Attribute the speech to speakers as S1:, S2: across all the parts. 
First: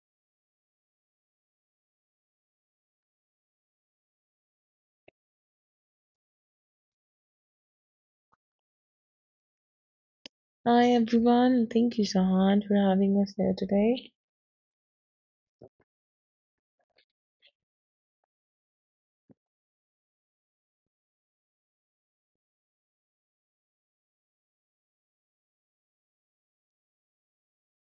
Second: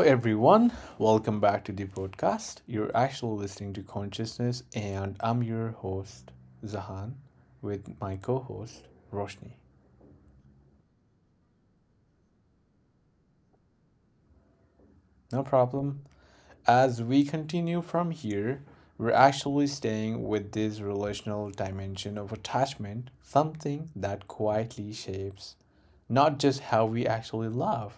S1: everyone. Welcome back to the podcast. You're actually listening to Consciousness, and I'm your host, Zahan, with my co host, Roshni.
S2: Hi everyone, thank you Sahan for having us here today.
S1: No problem. As we continue from here, we're actually staying with this relational dimension of attachment, something that quietly shapes not just how we actually love,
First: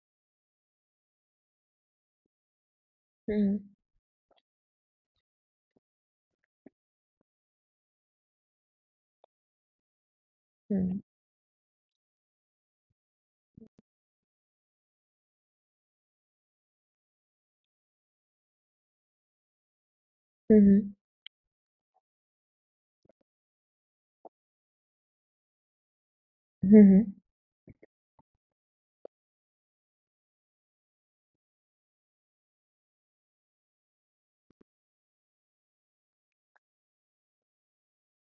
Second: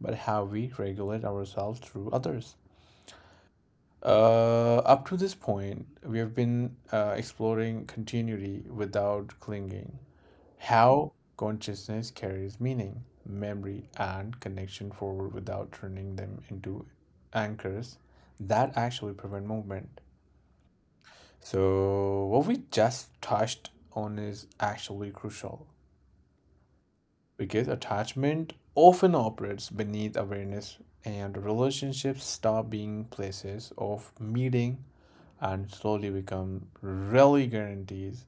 S1: but how we regulate ourselves through others.
S2: Mhm.
S1: Up to this point, we have been exploring continuity without clinging,
S2: Mhm.
S1: how consciousness carries meaning, memory, and connection forward without turning them into anchors that actually prevent movement. So, what we just touched on is actually crucial
S2: Mhm.
S1: because attachment often operates beneath awareness, and relationships stop being places of meeting and slowly become really guarantees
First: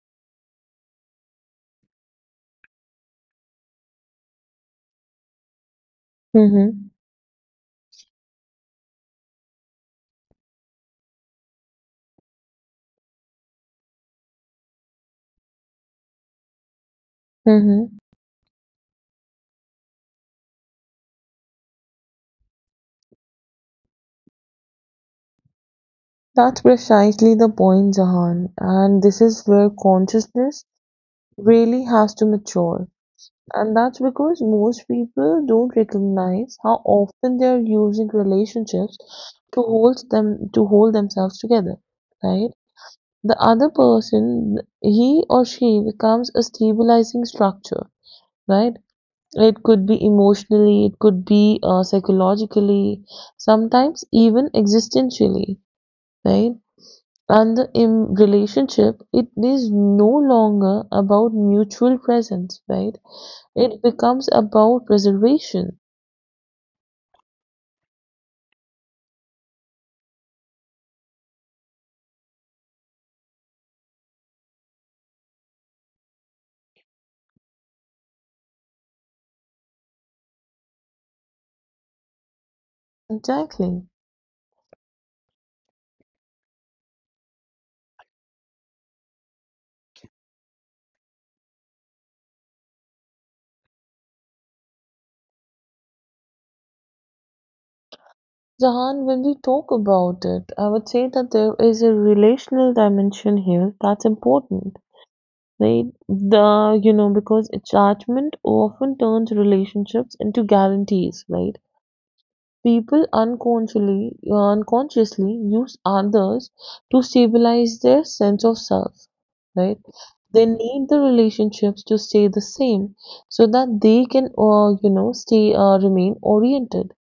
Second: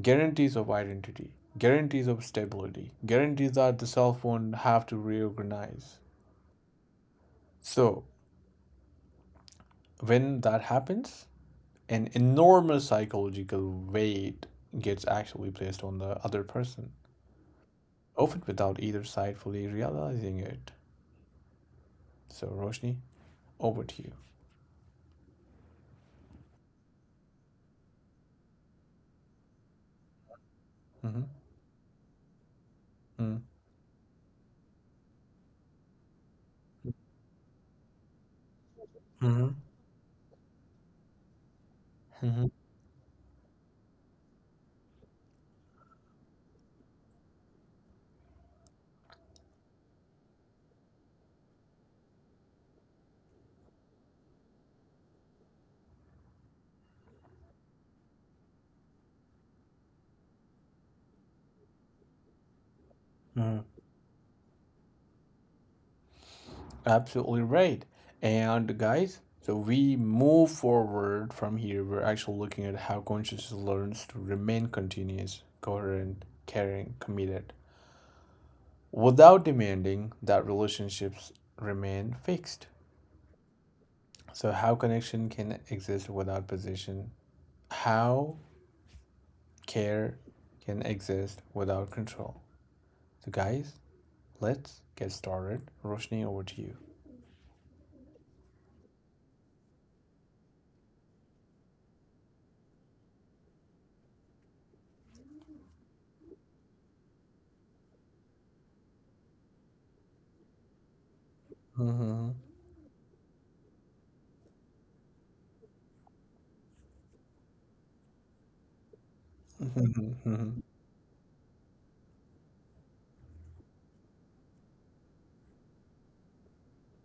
S1: guarantees of identity, guarantees of stability, guarantees that the self won't have to reorganize.
S2: Mhm.
S1: So, when that happens, an enormous psychological weight gets actually placed on the other person,
S2: Mhm.
S1: often without either side fully realizing it. So, Roshni, over to you.
S2: That's precisely the point, Zahan. And this is where consciousness
S1: Hmm.
S2: really has to mature. And that's because most people don't recognize how often they are using relationships
S1: Mm-hmm.
S2: to hold themselves together,
S1: Hmm.
S2: right? The other person, he or she becomes a stabilizing structure, right? It could be emotionally, it could be psychologically, sometimes even existentially, right? And the in relationship, it is no longer about mutual presence, right?
S1: Mm-hmm.
S2: It becomes about preservation.
S1: Absolutely right. And guys, so we move forward from here. We're actually looking at how consciousness learns to remain continuous, coherent, caring, committed, without demanding that relationships remain fixed.
S2: Exactly.
S1: So, how connection can exist without position? How care can exist without control? So, guys, let's get started. Roshni, over to you.
S2: Jahan, when we talk about it, I would say that there is a relational dimension here that's important. Right? The you know, because attachment often turns relationships into guarantees, right?
S1: Hmm.
S2: People unconsciously use others to stabilize their sense of self, right? They
S1: Hmm.
S2: need the relationships to stay the same so that they can, you know, stay remain oriented.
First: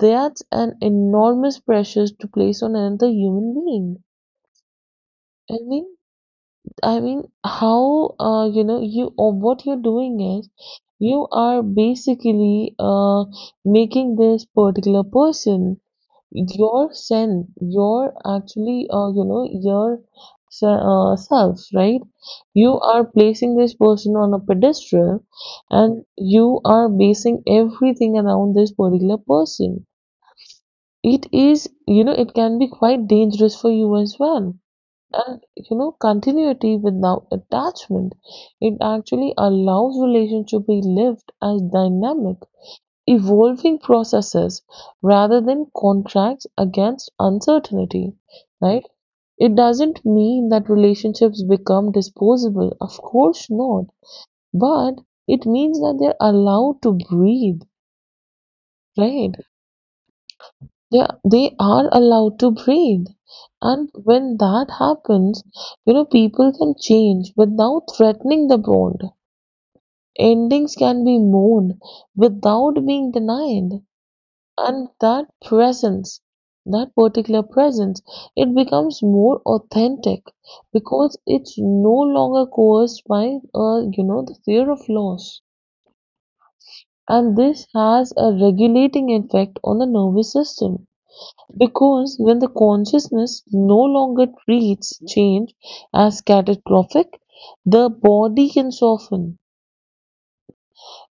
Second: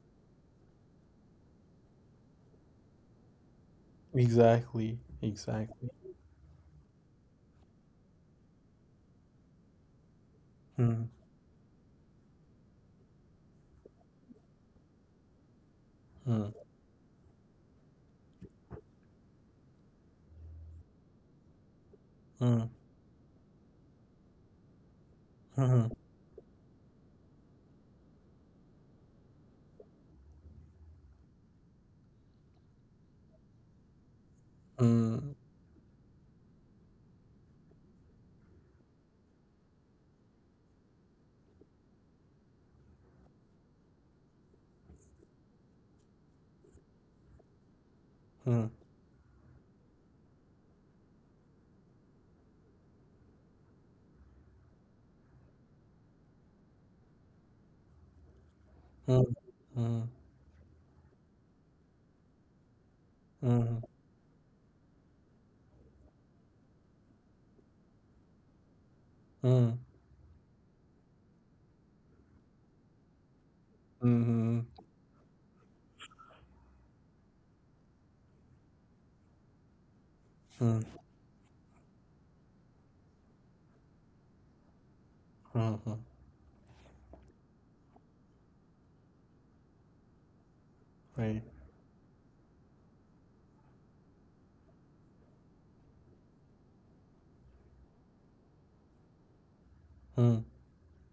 S2: That's an enormous pressure to place on another human being.
S1: Exactly.
S2: I mean,
S1: Exactly.
S2: I mean, how you know you or what you're doing is
S1: Mm.
S2: you are basically making this particular person
S1: Mm.
S2: you know, your self, right?
S1: Mm.
S2: You are placing this person on a pedestal
S1: Mhm.
S2: and you are basing everything around this particular person. It is, you know, it can be quite dangerous for you as well.
S1: Mm.
S2: And, you know, continuity without attachment, it actually allows relationship to be lived as dynamic evolving processes rather than contracts against uncertainty,
S1: Mm.
S2: right? It doesn't mean that relationships become disposable, of course not, but it means that they're allowed to breathe,
S1: Mm.
S2: right?
S1: Mm.
S2: They they are allowed to breathe.
S1: Mhm.
S2: And when that happens, you know, people can change without threatening the bond. Endings can be mourned without being denied.
S1: Mm. Mhm.
S2: And that presence, that particular presence, it becomes more authentic
S1: Mm.
S2: because it's no longer coerced by you know, the fear of loss,
S1: Mhm.
S2: and this has a regulating effect on the nervous system
S1: Right.
S2: because when the consciousness no longer treats change as catastrophic, the body can soften,
S1: Mm.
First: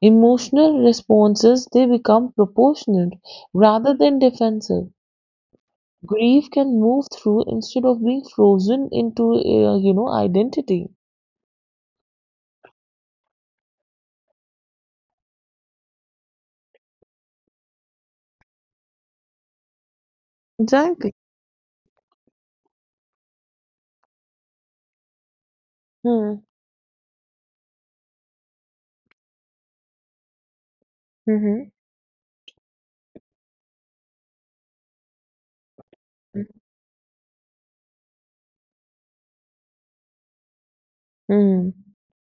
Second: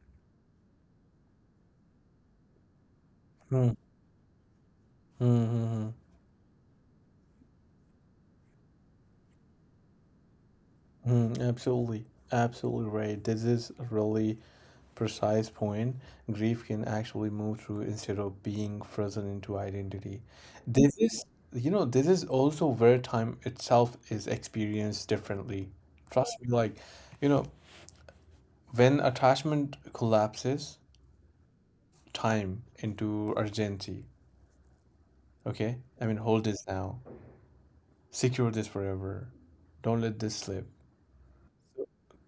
S2: emotional responses they become proportionate
S1: Mm.
S2: rather than defensive.
S1: Mm. Mhm.
S2: Grief can move through instead of being frozen into, you know, identity.
S1: Mm. Absolutely. Absolutely right. This is a really precise point. Grief can actually move through instead of being frozen into identity. This
S2: Exactly.
S1: is, this is also where time itself is experienced differently. Trust
S2: Hmm.
S1: me, like, you know, when attachment collapses,
S2: Mm,
S1: time into urgency. Okay? I mean,
S2: mhm,
S1: hold this now. Secure this forever. Don't let this slip.
S2: mm,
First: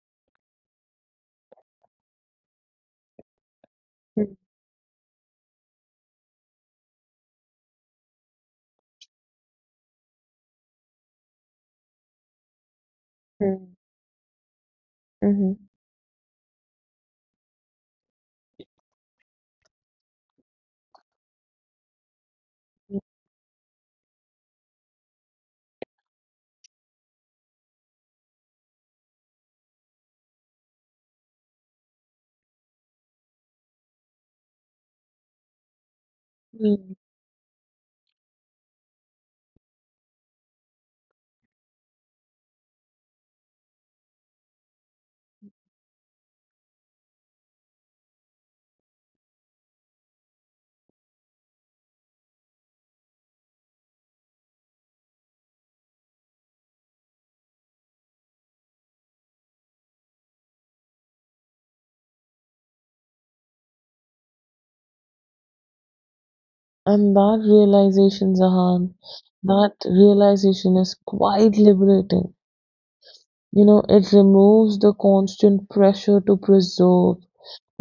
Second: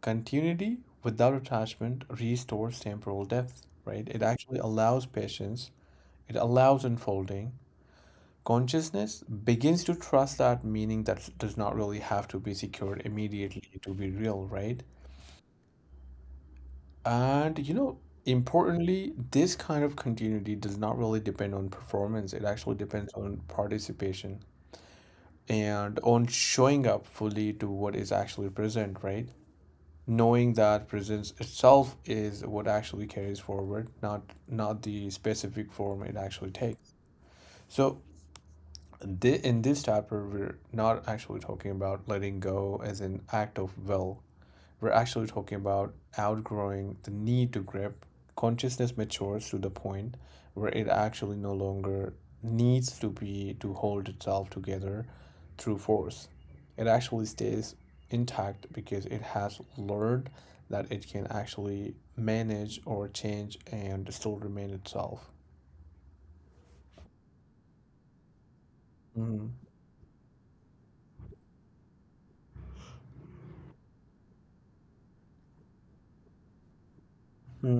S1: Continuity without attachment restores temporal depth, right? It actually allows patience, it allows unfolding. Consciousness begins to trust that meaning that does not really have to be secured
S2: mhm,
S1: immediately to be real, right?
S2: mhm,
S1: And importantly, this kind of continuity does not really depend on performance, it actually
S2: mhm,
S1: depends on participation and on showing up fully to what is actually present, right? Knowing that presence itself is what actually carries forward, not the specific form it actually takes.
S2: mhm.
S1: So, in this chapter, we're not actually talking about letting go as an act of will, we're actually talking about outgrowing the need to grip. Consciousness matures to the point where it actually no longer needs to be to hold itself together through force. It actually stays intact because it has learned that it can actually manage or change and still remain itself.
S2: And that realization, Zahan,
S1: Mm.
S2: that realization is quite liberating. You know, it removes the constant pressure to preserve,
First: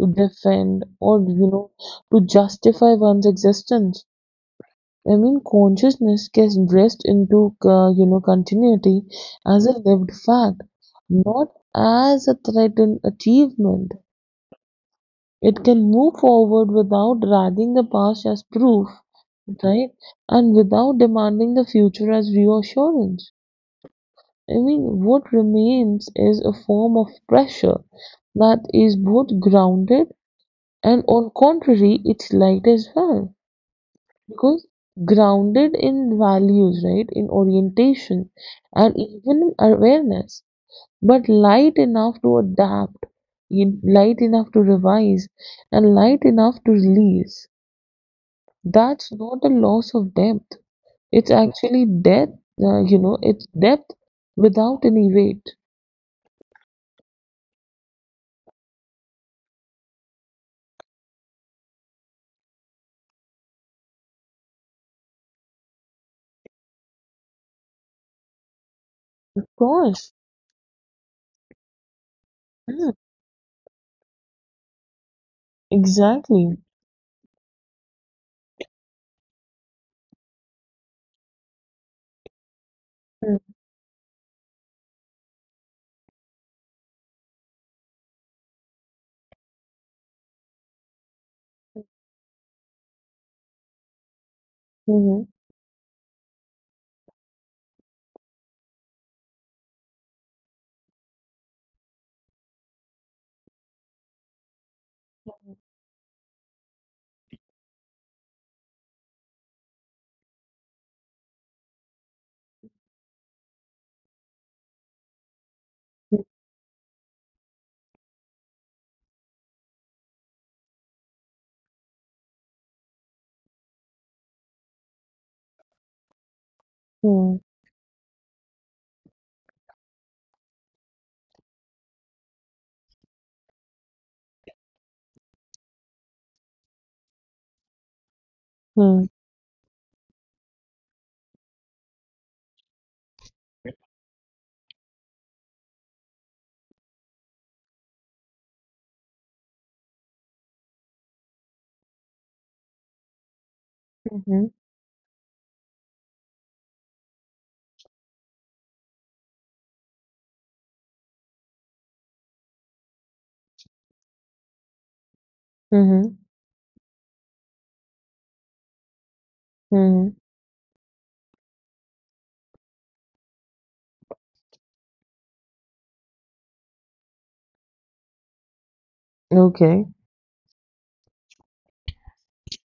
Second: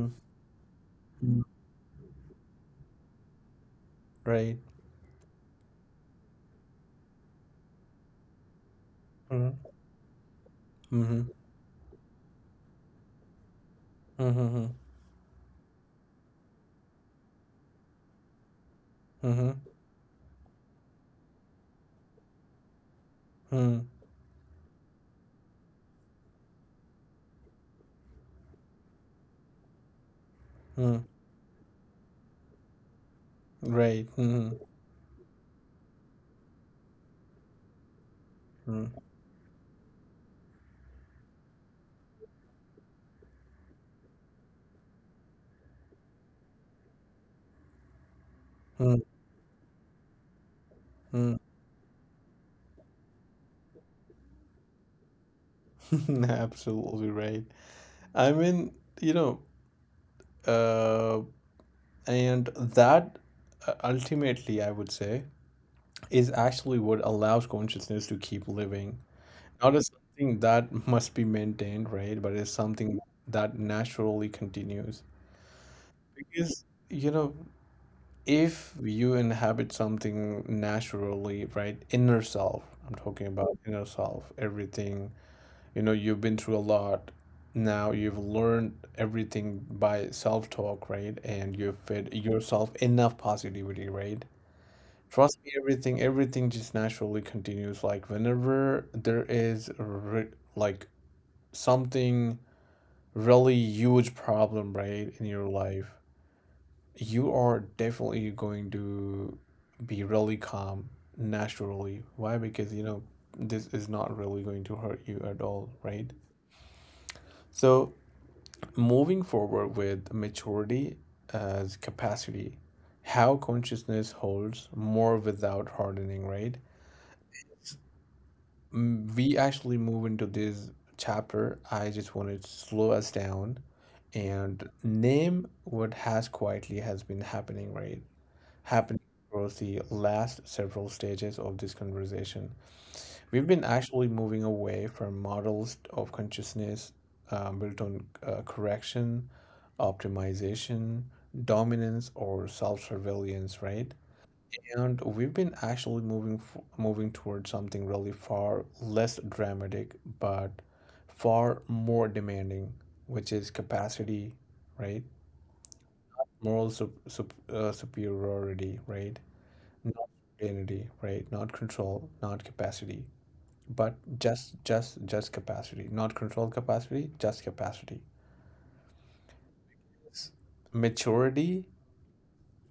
S2: to defend, or,
S1: Mm.
S2: you know, to justify one's existence.
S1: Right.
S2: I mean, consciousness gets dressed into, you know, continuity
S1: Mm.
S2: as a lived fact,
S1: Mm-hmm.
S2: not as a threatened achievement.
S1: Mm-hmm.
S2: It can move forward without dragging the past as proof,
S1: Mm-hmm.
S2: right? And without demanding the future as reassurance.
S1: Mm.
S2: I mean, what remains is a form of pressure that is both grounded and,
S1: Mm.
S2: on contrary, it's light as well.
S1: Right. Mm-hmm.
S2: Because grounded in values, right, in orientation
S1: Mm.
S2: and even in awareness, but light enough to adapt, light enough to revise, and light enough to release.
S1: Mm.
S2: That's not a loss of depth. It's
S1: Mm.
S2: actually depth, you know, it's depth without any weight.
S1: Absolutely right. I mean, you know, uh, and that ultimately, I would say, is actually what allows consciousness to keep living.
S2: Of
S1: Not as
S2: course.
S1: something that must be maintained, right? But it's
S2: Mm,
S1: something that naturally continues.
S2: exactly.
S1: Because, you know, if you inhabit something naturally, right, inner self, I'm talking
S2: Mm,
S1: about inner self, everything, you've been through a lot. Now you've learned everything by self-talk, right, and you've fed yourself enough positivity, right?
S2: mhm,
S1: Trust me, everything just naturally continues. Like, whenever there is like something really huge problem, right, in your life, you are definitely going to be really calm naturally. Why? Because, this is not really going to hurt you at all, right? So, moving forward with maturity as capacity, how consciousness holds more without hardening, right?
S2: mm,
S1: We actually move into this chapter. I just wanted to slow us down and name what has quietly has been happening, right? Happening
S2: mm,
S1: across the last several stages of this conversation. We've been actually moving away from models of consciousness built on correction, optimization, dominance, or self-surveillance, right?
S2: mhm,
S1: And we've been actually moving towards something really far less dramatic, but far more demanding, which is capacity, right?
S2: mhm,
S1: Moral superiority, right? Not
S2: mhm.
S1: identity, right? Not control, not capacity, but just capacity, not control, capacity, just capacity.
S2: Okay.
S1: S- Maturity,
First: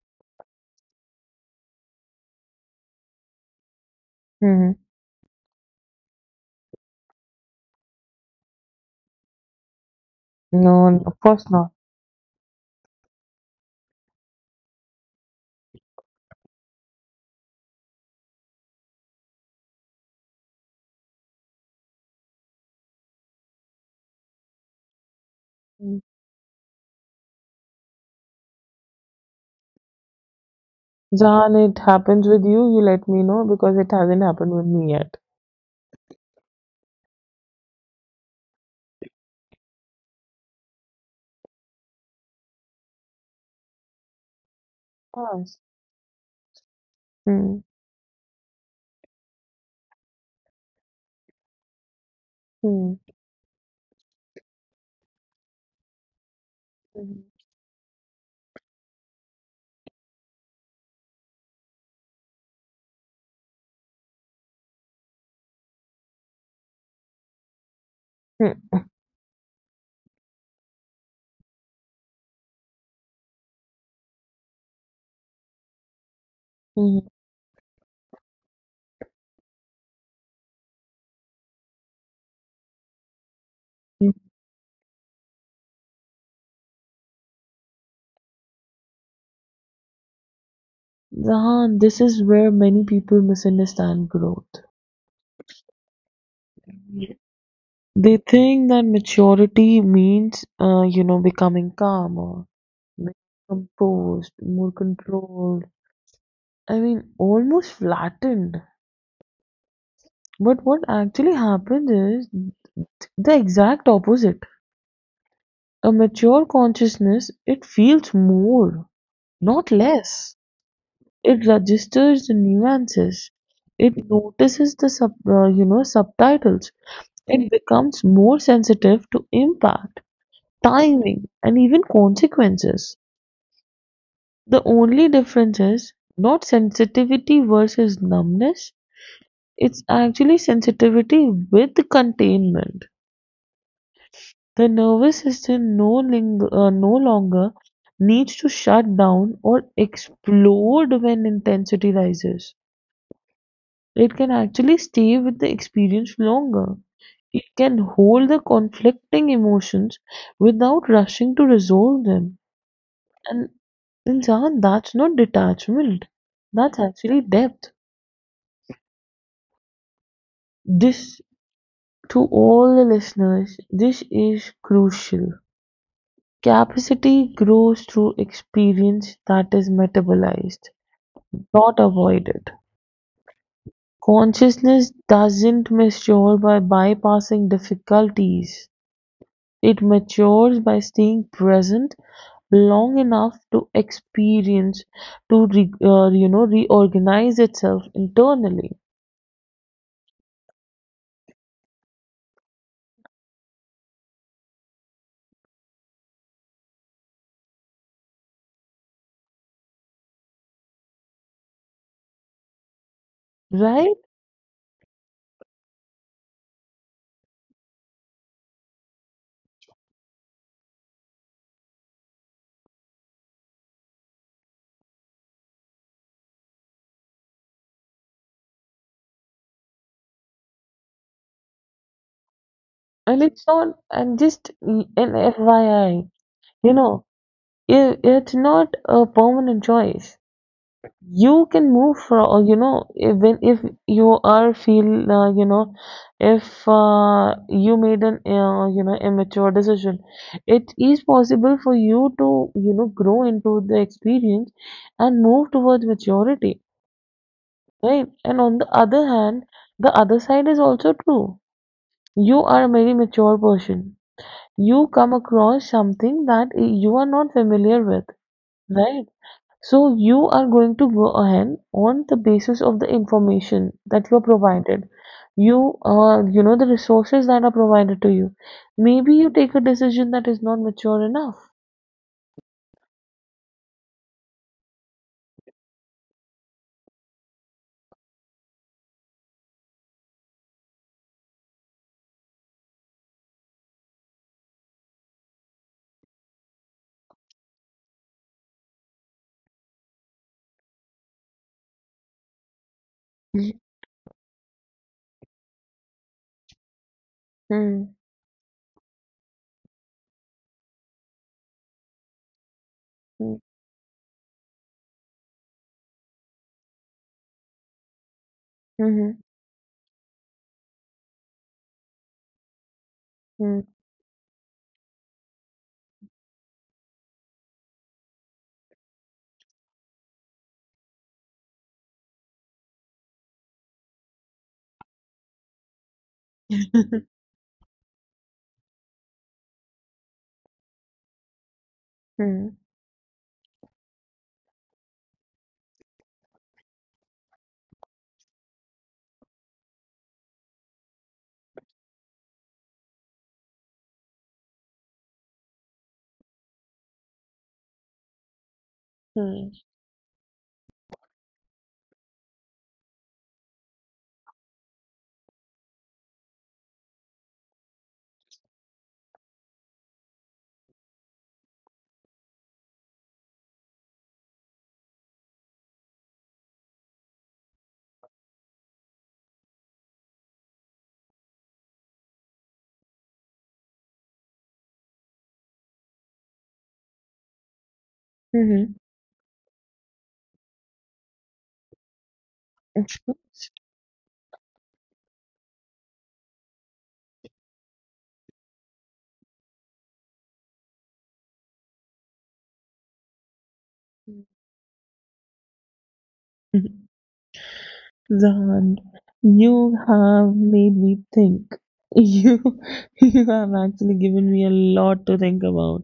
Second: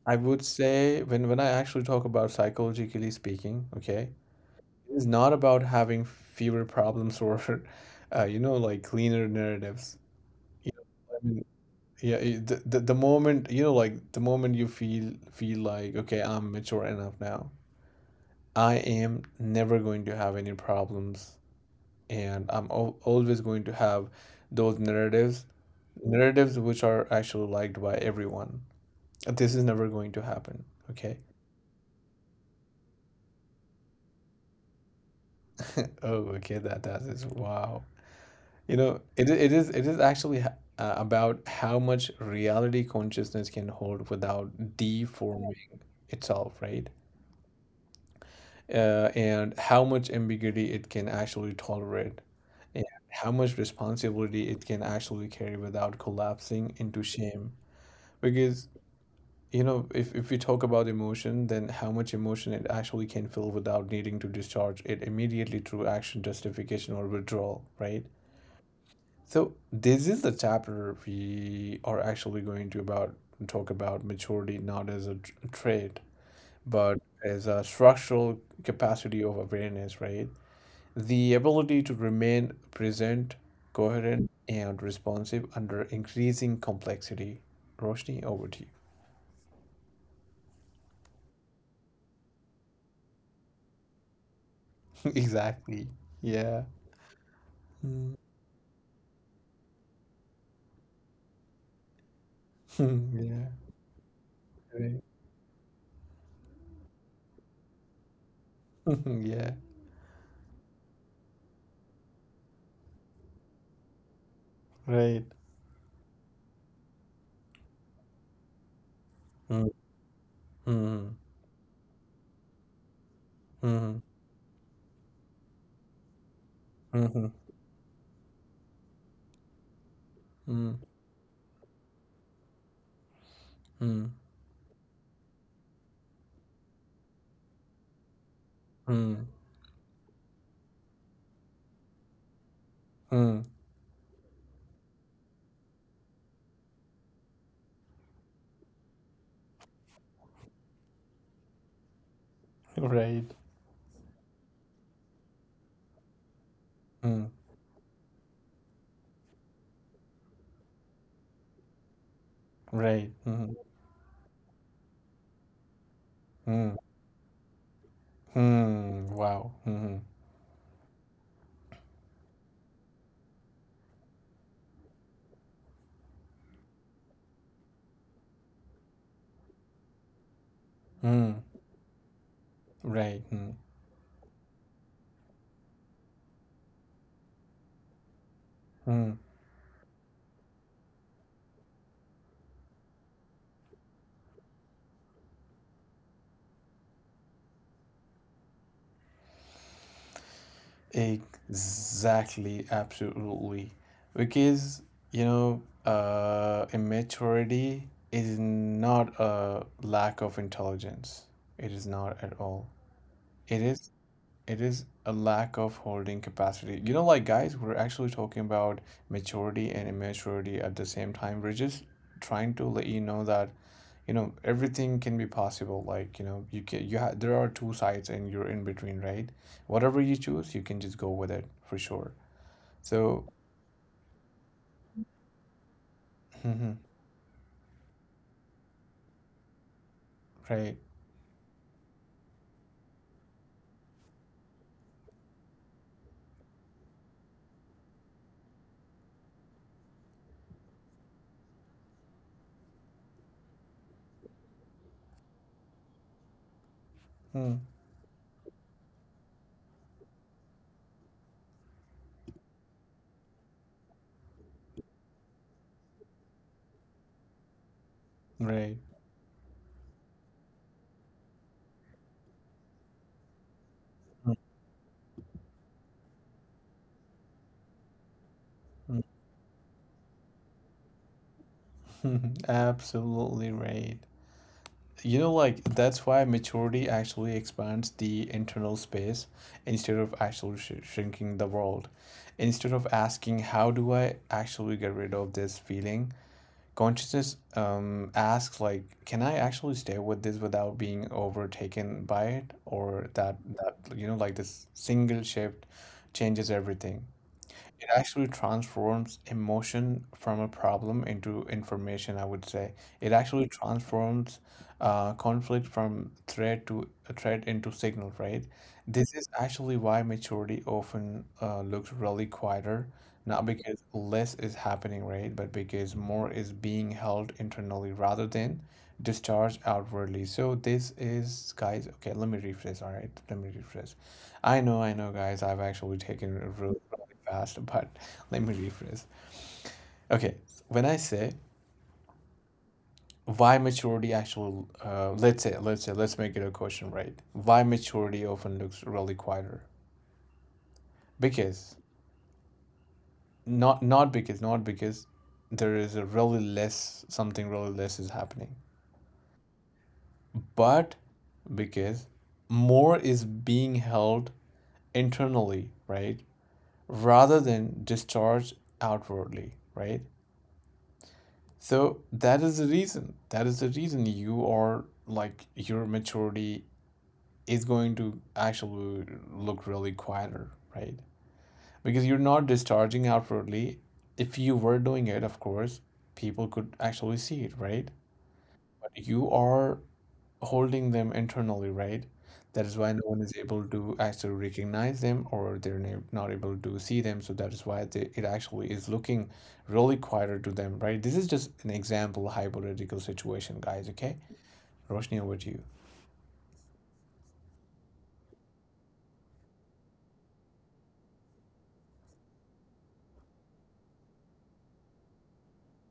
S1: I would say, when I actually talk about psychologically speaking, okay,
S2: Mhm.
S1: it is not about having fewer problems or you know, like cleaner narratives. You know,
S2: No, no,
S1: I
S2: of
S1: mean,
S2: course not.
S1: yeah, the, the moment, you know, like the moment you feel like, okay, I'm mature enough now, I am never going to have any problems, and I'm al always going to have those narratives
S2: Mm.
S1: narratives which are actually liked by everyone. This is never going to happen. Okay.
S2: Jahan, it happens with you, you let me know because it hasn't happened with me yet.
S1: Oh, okay. That is wow. You know, it is actually about how much reality consciousness can hold without
S2: Of
S1: deforming
S2: course.
S1: itself, right?
S2: Mm,
S1: And how much ambiguity it can actually tolerate, and
S2: mm,
S1: how much responsibility it can actually carry without collapsing into
S2: mhm,
S1: shame. Because, if, we talk about emotion, then how much emotion it actually can feel without needing to discharge it immediately through action, justification, or withdrawal, right?
S2: mm,
S1: So, this is the chapter we are actually going to about talk about maturity not as a trait, but
S2: mhm.
S1: as a structural capacity of awareness, right? The ability to remain present, coherent, and responsive under increasing complexity. Roshni, over to you.
S2: Zahan, this is where many people misunderstand growth.
S1: Exactly. Yeah. Mm.
S2: They think that maturity means, you know, becoming calmer, more
S1: Yeah.
S2: composed, more
S1: Right.
S2: controlled. I mean, almost flattened.
S1: Yeah.
S2: But what actually happens is the exact opposite.
S1: Right.
S2: A mature consciousness, it feels more,
S1: Mm.
S2: not less.
S1: Mm.
S2: It registers the nuances.
S1: Mm.
S2: It notices the you know, subtitles.
S1: Mhm.
S2: It becomes more sensitive to impact,
S1: Mm.
S2: timing, and even consequences.
S1: Mm.
S2: The only difference is not sensitivity versus numbness,
S1: Mm.
S2: it's actually sensitivity with containment.
S1: Mm.
S2: The nervous system no longer needs to shut down or explode when intensity rises.
S1: Right.
S2: It can actually stay with the experience longer.
S1: Mm.
S2: It can hold the conflicting emotions without rushing to resolve them.
S1: Right.
S2: And
S1: Mm.
S2: Insan, that's not detachment.
S1: Mm.
S2: That's actually depth.
S1: Mm. Wow. Mm.
S2: This, to all the listeners, this is crucial. Capacity grows through experience that is metabolized,
S1: Mm.
S2: not avoided.
S1: Right. Mm.
S2: Consciousness doesn't mature by bypassing difficulties.
S1: Mm.
S2: It matures by staying present long enough to experience, to you know, reorganize itself internally,
S1: Exactly. Absolutely. Because, you know, immaturity is not a lack of intelligence. It is not at all. It is
S2: right?
S1: It is a lack of holding capacity. You know, like, guys, we're actually talking about maturity and immaturity at the same time. We're just trying to let you know that, everything can be possible. Like, you know, you can you have there are two sides and you're in between, right? Whatever you choose, you can just go with it for sure.
S2: And
S1: So,
S2: it's not, and just an FYI, you know, it's not a permanent choice.
S1: right.
S2: You can move from you know, if you are feel you know, if you made an you know, immature decision, it is possible for you to, you know, grow into the experience and move towards maturity, right? And on the other hand, the other side is also true. You are a very mature person, you come across something that you are not familiar with,
S1: Right.
S2: right? So you are going to go ahead on the basis of the information that you are provided. You, you know, the resources that are provided to you. Maybe you take a decision that is not mature enough.
S1: Absolutely right. You know, like, that's why maturity actually expands the internal space instead of actually sh shrinking the world. Instead of asking, how do I actually get rid of this feeling? Consciousness asks, like, can I actually stay with this without being overtaken by it? Or like this single shift changes everything. It
S2: Mm-hmm.
S1: actually transforms emotion from a problem into information, I would say. It actually transforms conflict from threat to a threat into signal, right? This
S2: Mm-hmm.
S1: is actually why maturity often looks really quieter, not because less is happening, right? But because more is being held internally rather than discharged outwardly. So, this is, guys, okay, let me rephrase, all right? Let me rephrase. I know, guys, I've actually taken it really,
S2: Mm-hmm.
S1: really fast, but let me rephrase. Okay, when I say, why maturity actually, let's say, let's make it a question, right? Why maturity often looks really quieter? Because not because there is a really less, something really less is happening, but because more is being held internally, right, rather than discharged outwardly, right? So, that is the reason, that is the reason, you are like your maturity is going to actually look really quieter, right? Because you're not discharging outwardly. If you were doing it, of course, people could actually see it, right? You are holding them internally, right? That is why no one is able to actually recognize them, or they're not able to see them. So, that is why they, it actually is looking really quieter to them, right? This is just an example, hypothetical situation, guys, okay? Roshni, over to you.
S2: Mm-hmm. Zahan, you have made me think. You, you have actually given me a lot to think about.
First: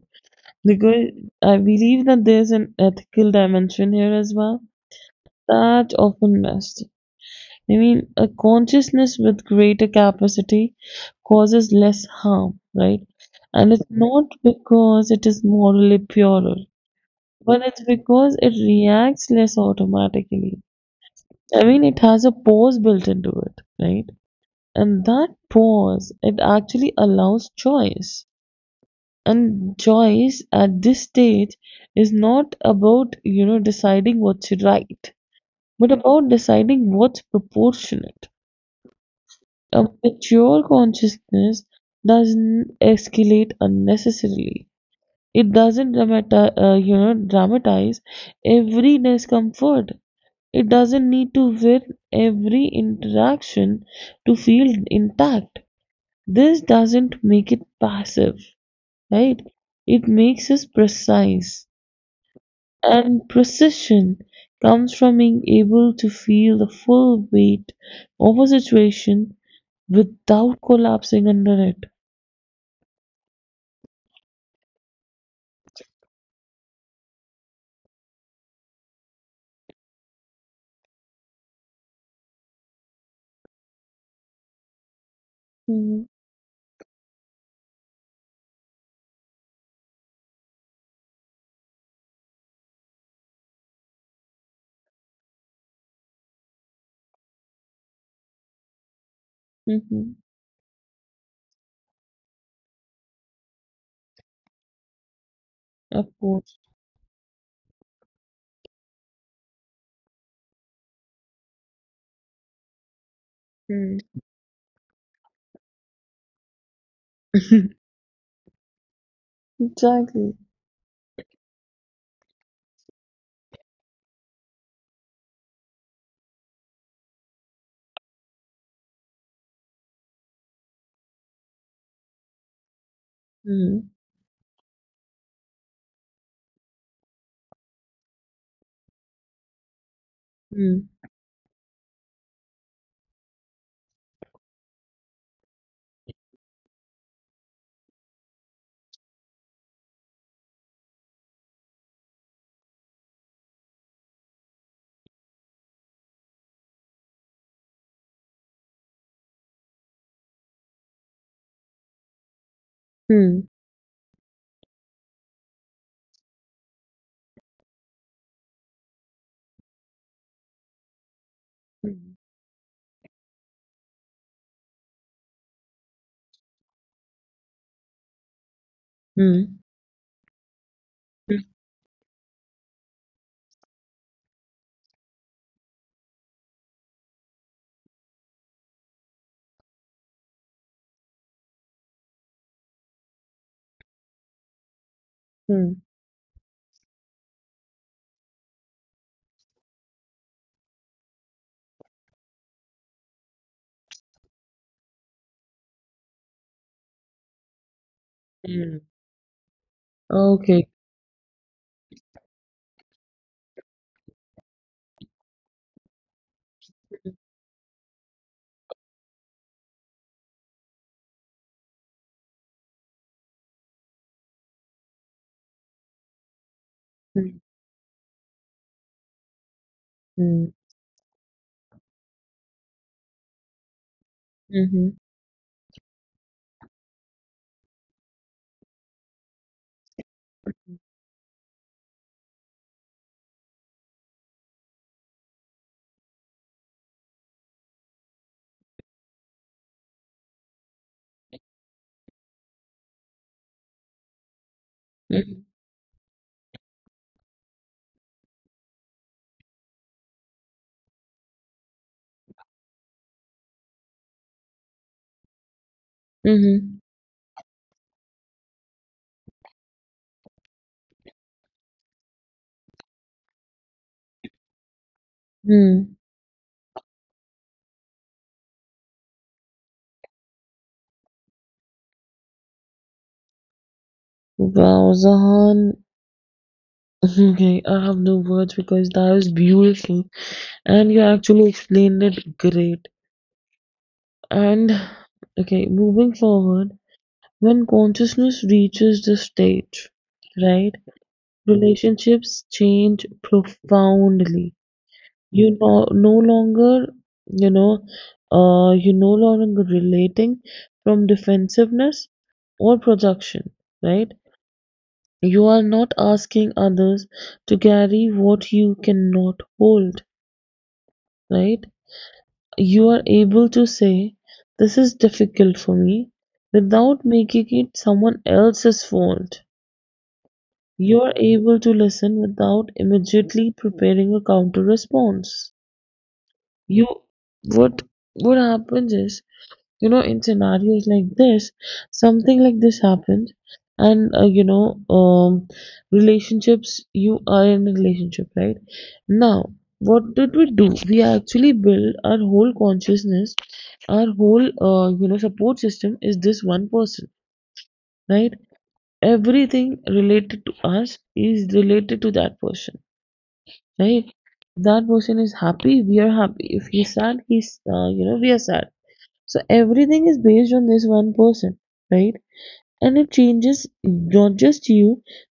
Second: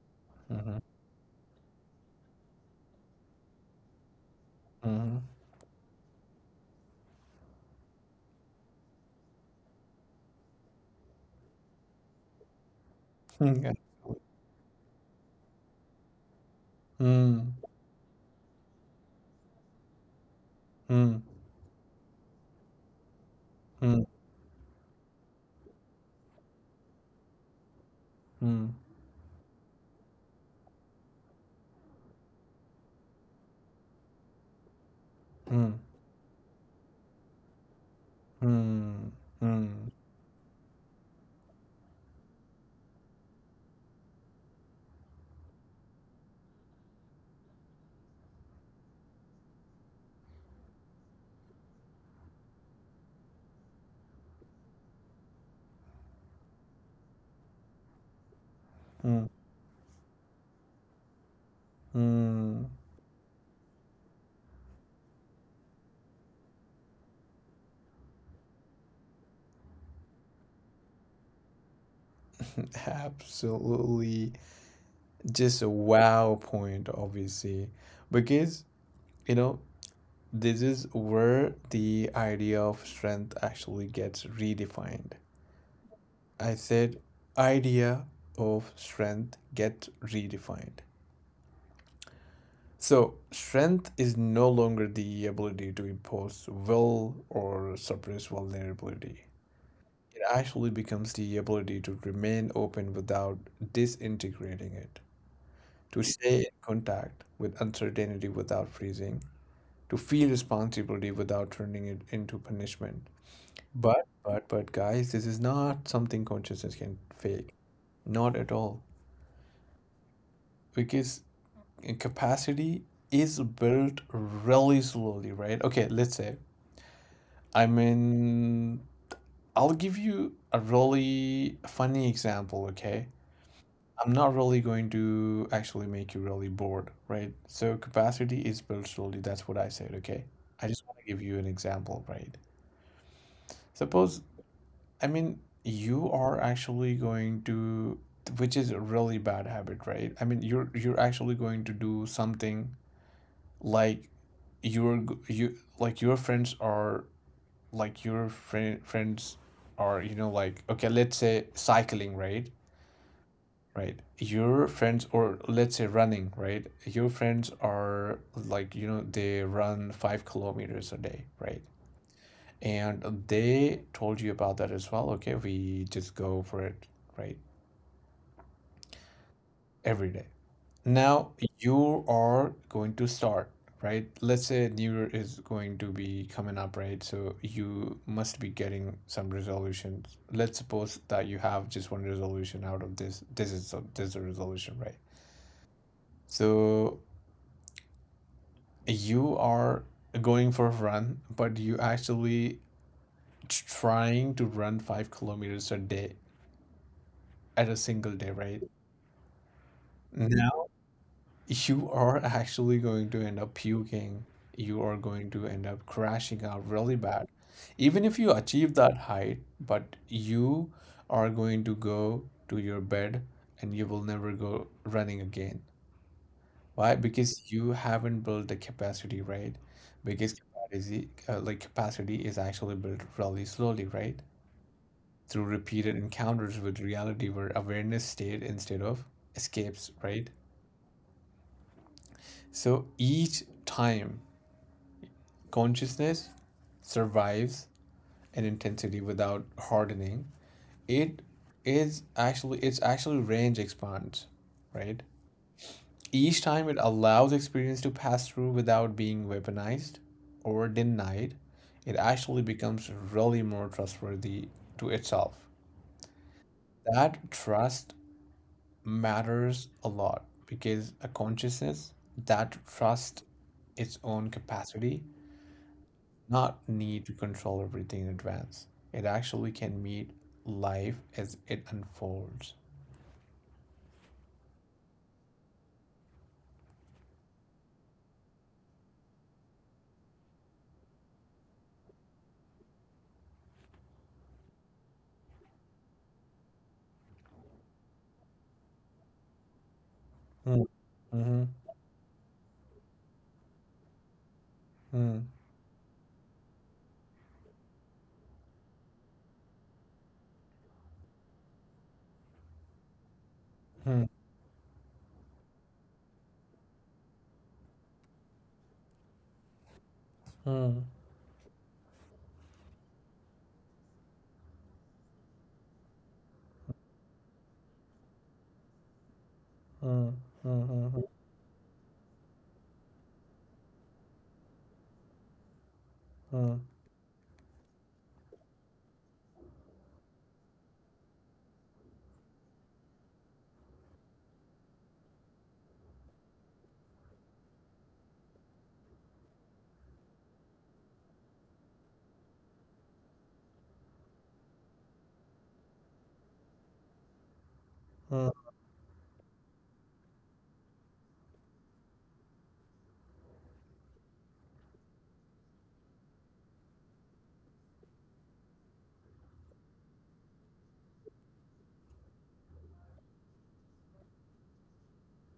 S1: Mm-hmm.
S2: Because I believe that there's an ethical dimension here as well
S1: Mm-hmm.
S2: that often missed. I mean, a consciousness with greater capacity causes less harm, right? And
S1: Yeah.
S2: it's not because it is morally purer,
S1: Mm.
S2: but it's because it reacts less automatically.
S1: Mm.
S2: I mean, it has a pause built into it,
S1: Mm.
S2: right? And that pause, it actually allows choice.
S1: Mm.
S2: And choice at this stage is not about, you know, deciding what's right,
S1: Mm.
S2: but about deciding what's proportionate.
S1: Mm. Mm.
S2: A mature consciousness doesn't escalate unnecessarily. It doesn't you know, dramatize every discomfort. It doesn't need to win every interaction to feel intact. This doesn't make it passive,
S1: Mm.
S2: right? It makes us precise.
S1: Mm.
S2: And precision comes from being able to feel the full weight of a situation without collapsing under it.
S1: Absolutely. Just a wow point, obviously, because, you know, this is where the idea of strength actually gets redefined.
S2: Mm,
S1: I said, idea of strength gets redefined. So, strength is no longer the ability to impose will or suppress vulnerability,
S2: mhm.
S1: it actually becomes the ability to remain open without disintegrating it, to
S2: Of
S1: stay in
S2: course.
S1: contact with uncertainty without freezing, to feel responsibility without turning it into punishment.
S2: Mm.
S1: But, guys, this is not something consciousness can fake. Not at all.
S2: Exactly.
S1: Because capacity is built really slowly, right? Okay, let's say, I mean, I'll give you a really funny example, okay?
S2: Hmm,
S1: I'm not really going to actually make you really bored, right? So, capacity is built slowly. That's what I said, okay? I
S2: hmm,
S1: just want to give you an example, right? Suppose, I mean, you are actually going to, which is a really bad habit, right? I mean, you're actually going to do something like, your you like your friends are like your friends are, you know, like, okay, let's say cycling, right?
S2: hmm,
S1: Right. Your friends, or let's say running, right? Your friends are like, you know, they run 5 kilometers a day, right? And they told you about that as well. Okay, we just go for it, right?
S2: mm,
S1: Every day. Now
S2: hmm,
S1: you are going to start, right? Let's say New Year is going to be coming up, right? So you must be getting some resolutions. Let's suppose that you have just one resolution out of this. This is a resolution, right?
S2: mm,
S1: So you are going for a run, but you actually trying to run 5 kilometers a day at a single day, right?
S2: hmm. Okay.
S1: You are actually going to end up puking. You are going to end up crashing out really bad. Even if you achieve that height, but you are going to go to your bed and you will never go running again. Why?
S2: Mm.
S1: Because you haven't built the capacity, right? Because
S2: Hmm,
S1: capacity is actually built really slowly, right?
S2: mhm,
S1: Through repeated encounters with reality where awareness stayed instead of escapes, right? So each time consciousness survives an intensity without hardening it is actually its actual range expands, right?
S2: mhm,
S1: Each time it allows experience to pass through without being weaponized or denied, it actually becomes really more trustworthy to itself.
S2: mhm,
S1: That trust matters a lot because a consciousness that trusts its own capacity
S2: hmm.
S1: not need to control everything in advance. It actually can meet life as it unfolds.
S2: Wow, Zahan. Okay, I have no words because that is beautiful. And you actually explained it great. And okay, moving forward, when consciousness reaches this stage,
S1: Hmm.
S2: right,
S1: Hmm.
S2: relationships change profoundly.
S1: Hmm.
S2: You no longer, you know, you no longer relating from defensiveness or projection,
S1: Hmm.
S2: right? You are not asking others to carry what you cannot hold,
S1: Hmm.
S2: right? You are able to say, this is difficult for me, without making it someone else's fault.
S1: Hmm. Hmm.
S2: You
S1: Hmm.
S2: are able to listen without immediately preparing a counter response.
S1: Hmm.
S2: You what what happens is, you know, in scenarios like this, something like this happens, and you know, relationships. You are in a relationship, right? Now, what did we do? We actually build our whole consciousness, our whole you know, support system is this one person,
S1: Hmm.
S2: right?
S1: Hmm.
S2: Everything related to us is related to that person, right? That person is happy, we are happy. If he's sad, he's you know, we are sad. So everything is based on this one person, right? And it changes not just you,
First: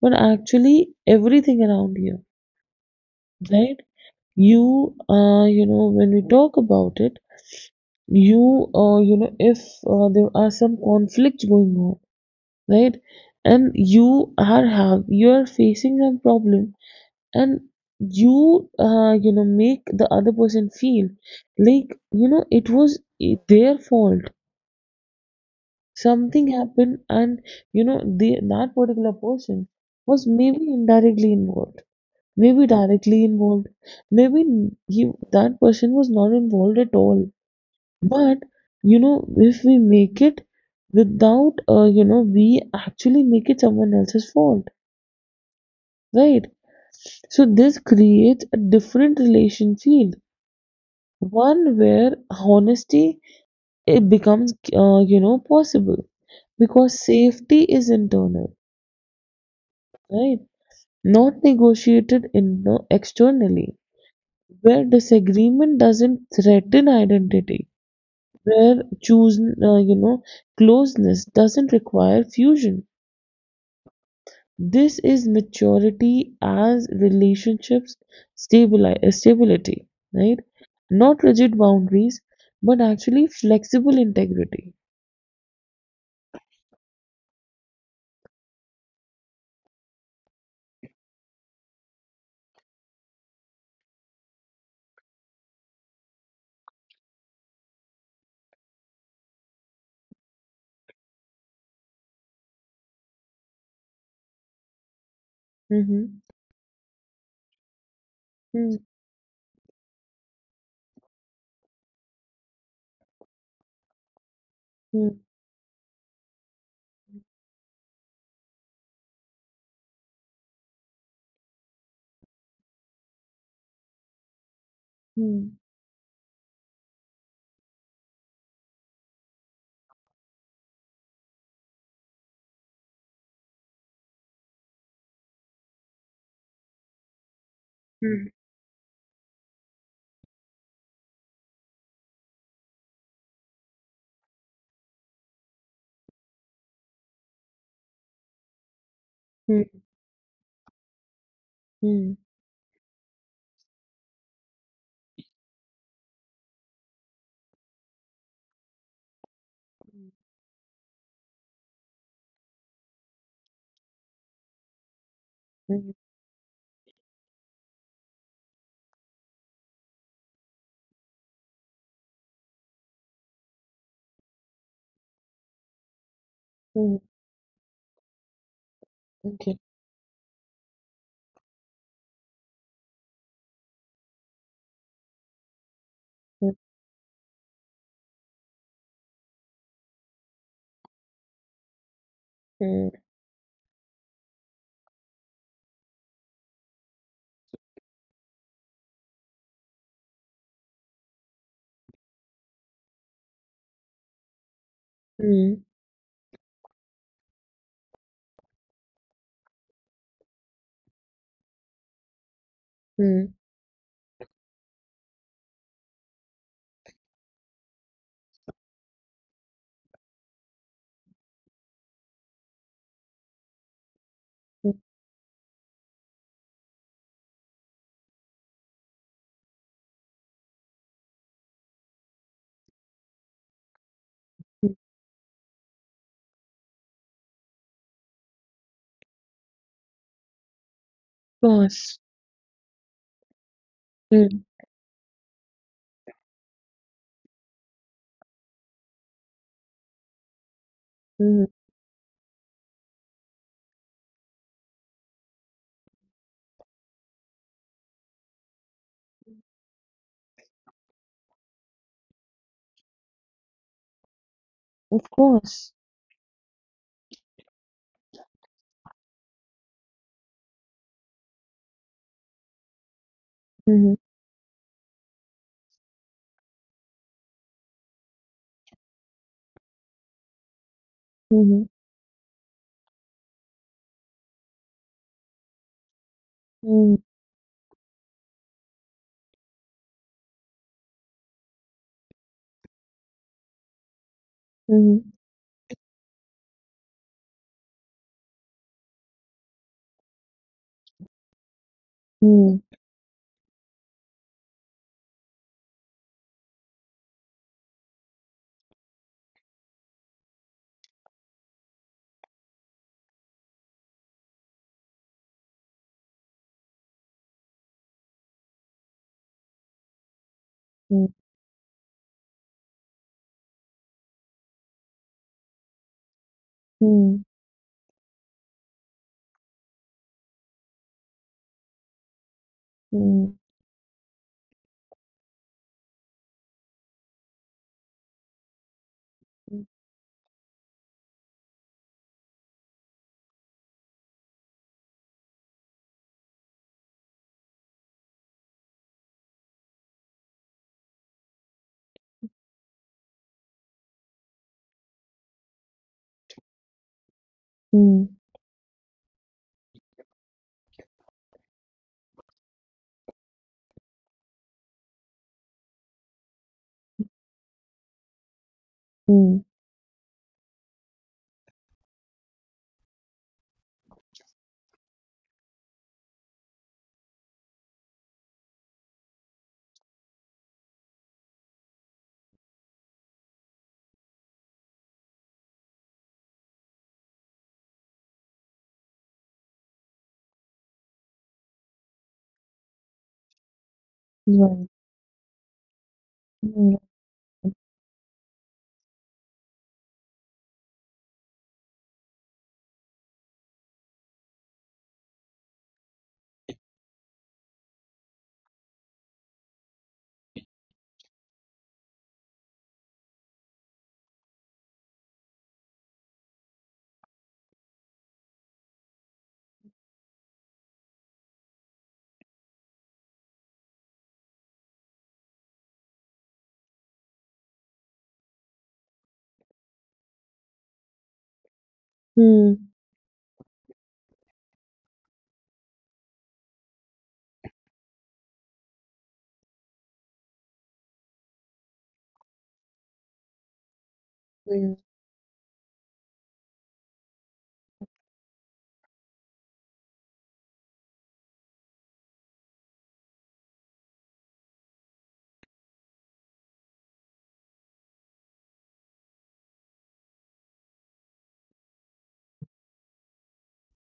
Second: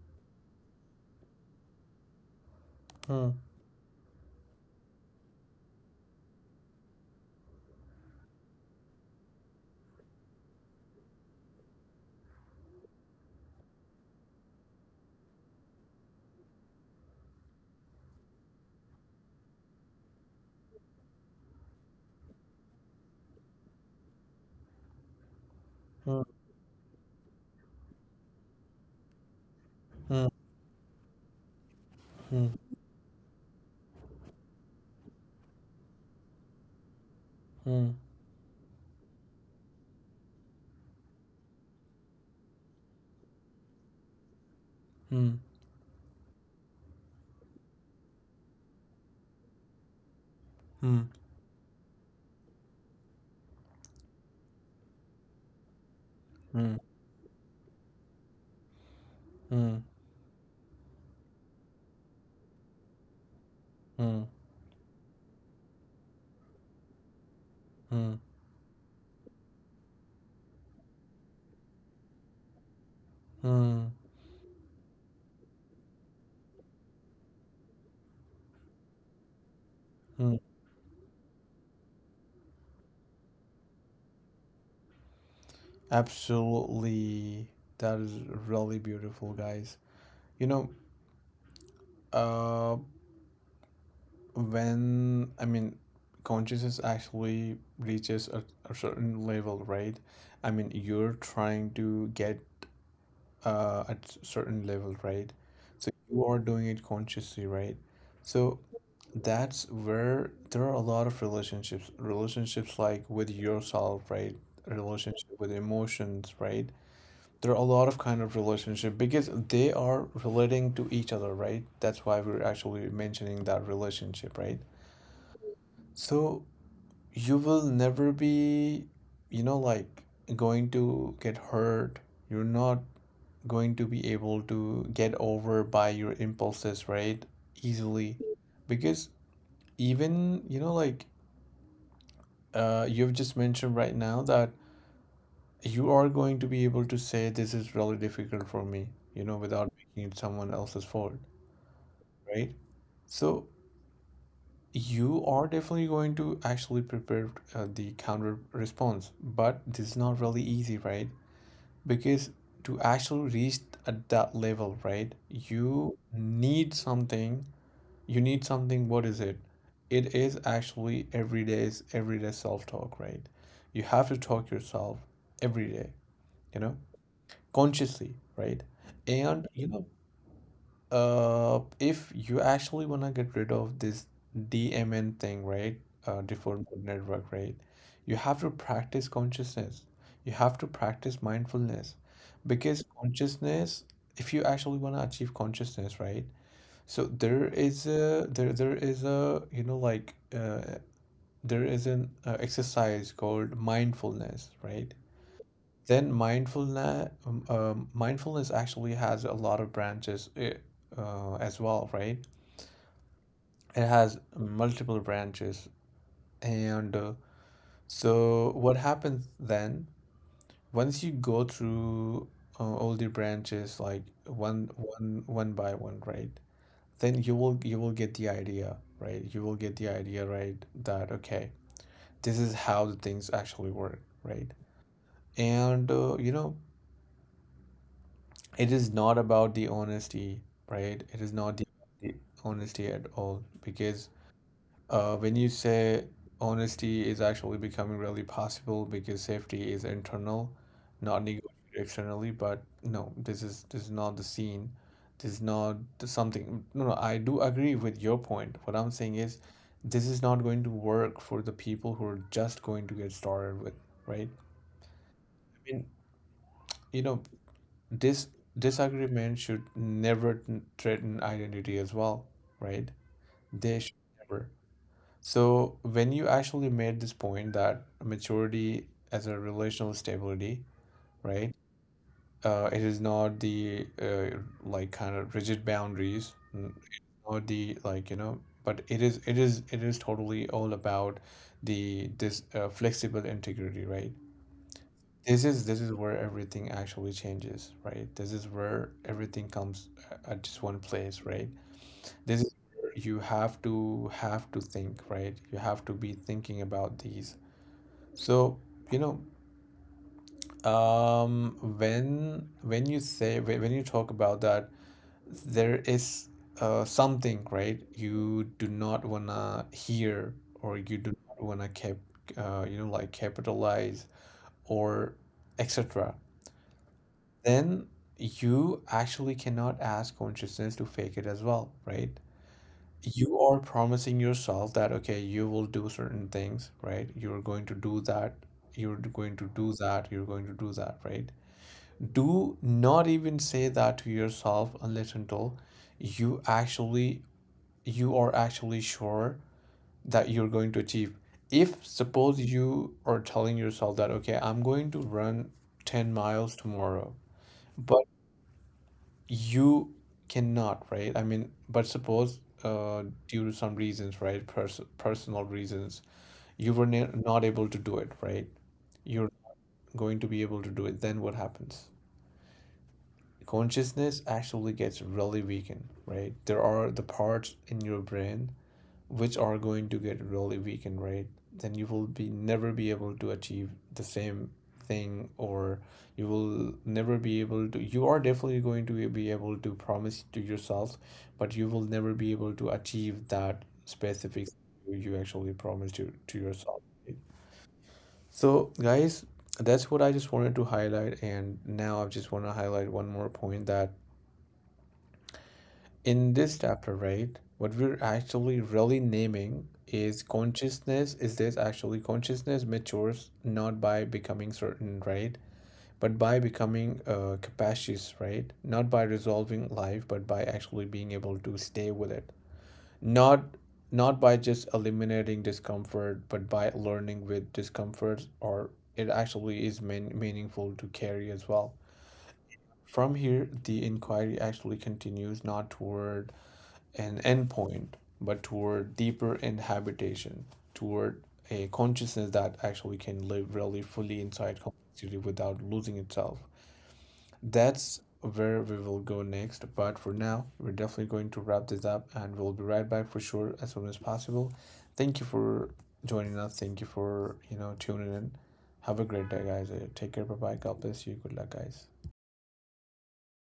S2: but actually everything around you,
S1: Hmm. Hmm.
S2: right? You you know, when we talk about it, you you know, if there are some conflicts going on, right? And you are have you are facing some problem, and you you know, make the other person feel like, you know, it was their fault.
S1: Hmm. Hmm. Hmm. Hmm. Hmm.
S2: Something happened, and you know they, that particular person
S1: Hmm.
S2: was maybe indirectly involved, maybe directly involved, maybe he that person was not involved at all. But you know, if we make it without you know, we actually make it someone else's fault, right? So this creates a different relation field, one where honesty it becomes you know, possible because safety is internal, right? Not negotiated in externally,
S1: Hmm.
S2: where disagreement doesn't threaten identity,
S1: Hmm.
S2: where choose you know, closeness doesn't require fusion.
S1: Hmm.
S2: This is maturity as relationships stabilize stability,
S1: Hmm.
S2: right? Not rigid boundaries, but actually flexible integrity.
S1: Absolutely. That is really beautiful, guys. You know, uh, when I mean consciousness actually reaches a certain level, right? I mean you're trying to get at certain level, right? So
S2: Mhm.
S1: you are doing it consciously, right? So
S2: Mm,
S1: that's where there are a lot of relationships like with yourself, right?
S2: mm,
S1: Relationship with emotions, right? There are a lot of kind of relationship because they are relating to each other, right? That's why we're actually mentioning that relationship, right?
S2: mm,
S1: So you will never be, you know, like going to get hurt. You're not going to be able to get over by your impulses, right? Easily.
S2: mm,
S1: Because even, you know, like you've just mentioned right now that you are going to be able to say, this is really difficult for me, without
S2: mm,
S1: making it someone else's fault,
S2: mm,
S1: right? So you are definitely going to actually prepare the counter response, but this is not really easy, right? Because to actually reach at that level, right,
S2: mm,
S1: you need something. You need something. What is it? It is actually everyday self-talk, right? You have to talk yourself every day, you know,
S2: mm,
S1: consciously, right? And
S2: okay.
S1: if you actually want to get rid of this DMN thing, right?
S2: Mm,
S1: Default mode network, right? You have to practice consciousness. You have to practice mindfulness because
S2: mm,
S1: consciousness, if you actually want to achieve consciousness, right? So there is a there there is a you know like there is an exercise called mindfulness, right? Then mindfulness actually has a lot of branches as well, right?
S2: mm, mm,
S1: It has multiple branches, and so what happens then? Once you go through all the branches, like one by one, right? Then you will get the idea, right? You will get the idea, right? That okay, this is how the things actually work, right?
S2: mm.
S1: And it is not about the honesty, right? It is
S2: Of
S1: not the,
S2: course.
S1: the honesty at all because
S2: Mm,
S1: when you say honesty is actually becoming really possible because safety is internal, not
S2: mm,
S1: negotiated externally. But no, this is not the scene. This is not the something. No, no, I do agree with your point. What I'm saying is, this is not going to work for the people who are just going to get started with, right?
S2: of course.
S1: I mean, you know, this disagreement should never threaten identity as well, right? They
S2: 嗯
S1: should never. So when you actually made this point that maturity as a relational stability, right?
S2: 嗯
S1: It is not the like kind of rigid boundaries, n-
S2: 嗯
S1: or the like you know, but it is totally all about the this flexible integrity, right?
S2: 嗯
S1: This is where everything actually changes, right? This is where everything comes at just one place, right? This is
S2: 嗯
S1: where you have to think, right? You have to be thinking about these. So, you know, when you say when you talk about that, there is something, right? You do not wanna hear or you
S2: 嗯
S1: do not wanna cap, capitalize or etc.
S2: 嗯嗯
S1: Then you actually cannot ask consciousness to fake it as well, right?
S2: 嗯
S1: You are promising yourself that, okay, you will do certain things, right? You're going to do that. You're going to do that. You're going to do that, right? Do not even say that to yourself unless until you actually you are actually sure that you're going to achieve. If suppose you are telling yourself that, okay, I'm going to run 10 miles tomorrow but
S2: 嗯
S1: you cannot, right? I mean, but suppose due to some reasons, right, personal reasons, you were ne not able to do it, right? You're
S2: 嗯嗯嗯，
S1: going to be able to do it. Then what happens? Consciousness actually gets really weakened, right? There are the parts in your brain which are going to get really weakened, right? Then you will be never be able to achieve the same thing, or you will never be able to, you are definitely going to be able to promise to yourself, but you will never be able to achieve that specific
S2: 对，
S1: thing you actually promised to
S2: 嗯。
S1: yourself, right? So guys, that's what I just wanted to highlight, and now I just want to highlight one more point that in this chapter, right, what we're actually really naming is consciousness. Is this actually consciousness matures not by becoming certain, right? But by becoming capacious, right? Not by resolving life, but by actually being able to stay with it. Not not by just eliminating discomfort, but by learning with discomfort, or it actually meaningful to carry as well.
S2: 嗯，
S1: From here, the inquiry actually continues not toward an endpoint, but toward deeper inhabitation, toward a consciousness that actually can live really fully inside
S2: 嗯
S1: complexity without losing itself. That's where we will go next. But for now, we're definitely going to wrap this up and we'll be right back for sure as soon as possible. Thank you for joining us. Thank you for, you know, tuning in. Have a great day, guys. Take care. Bye bye. God bless you. Good luck, guys.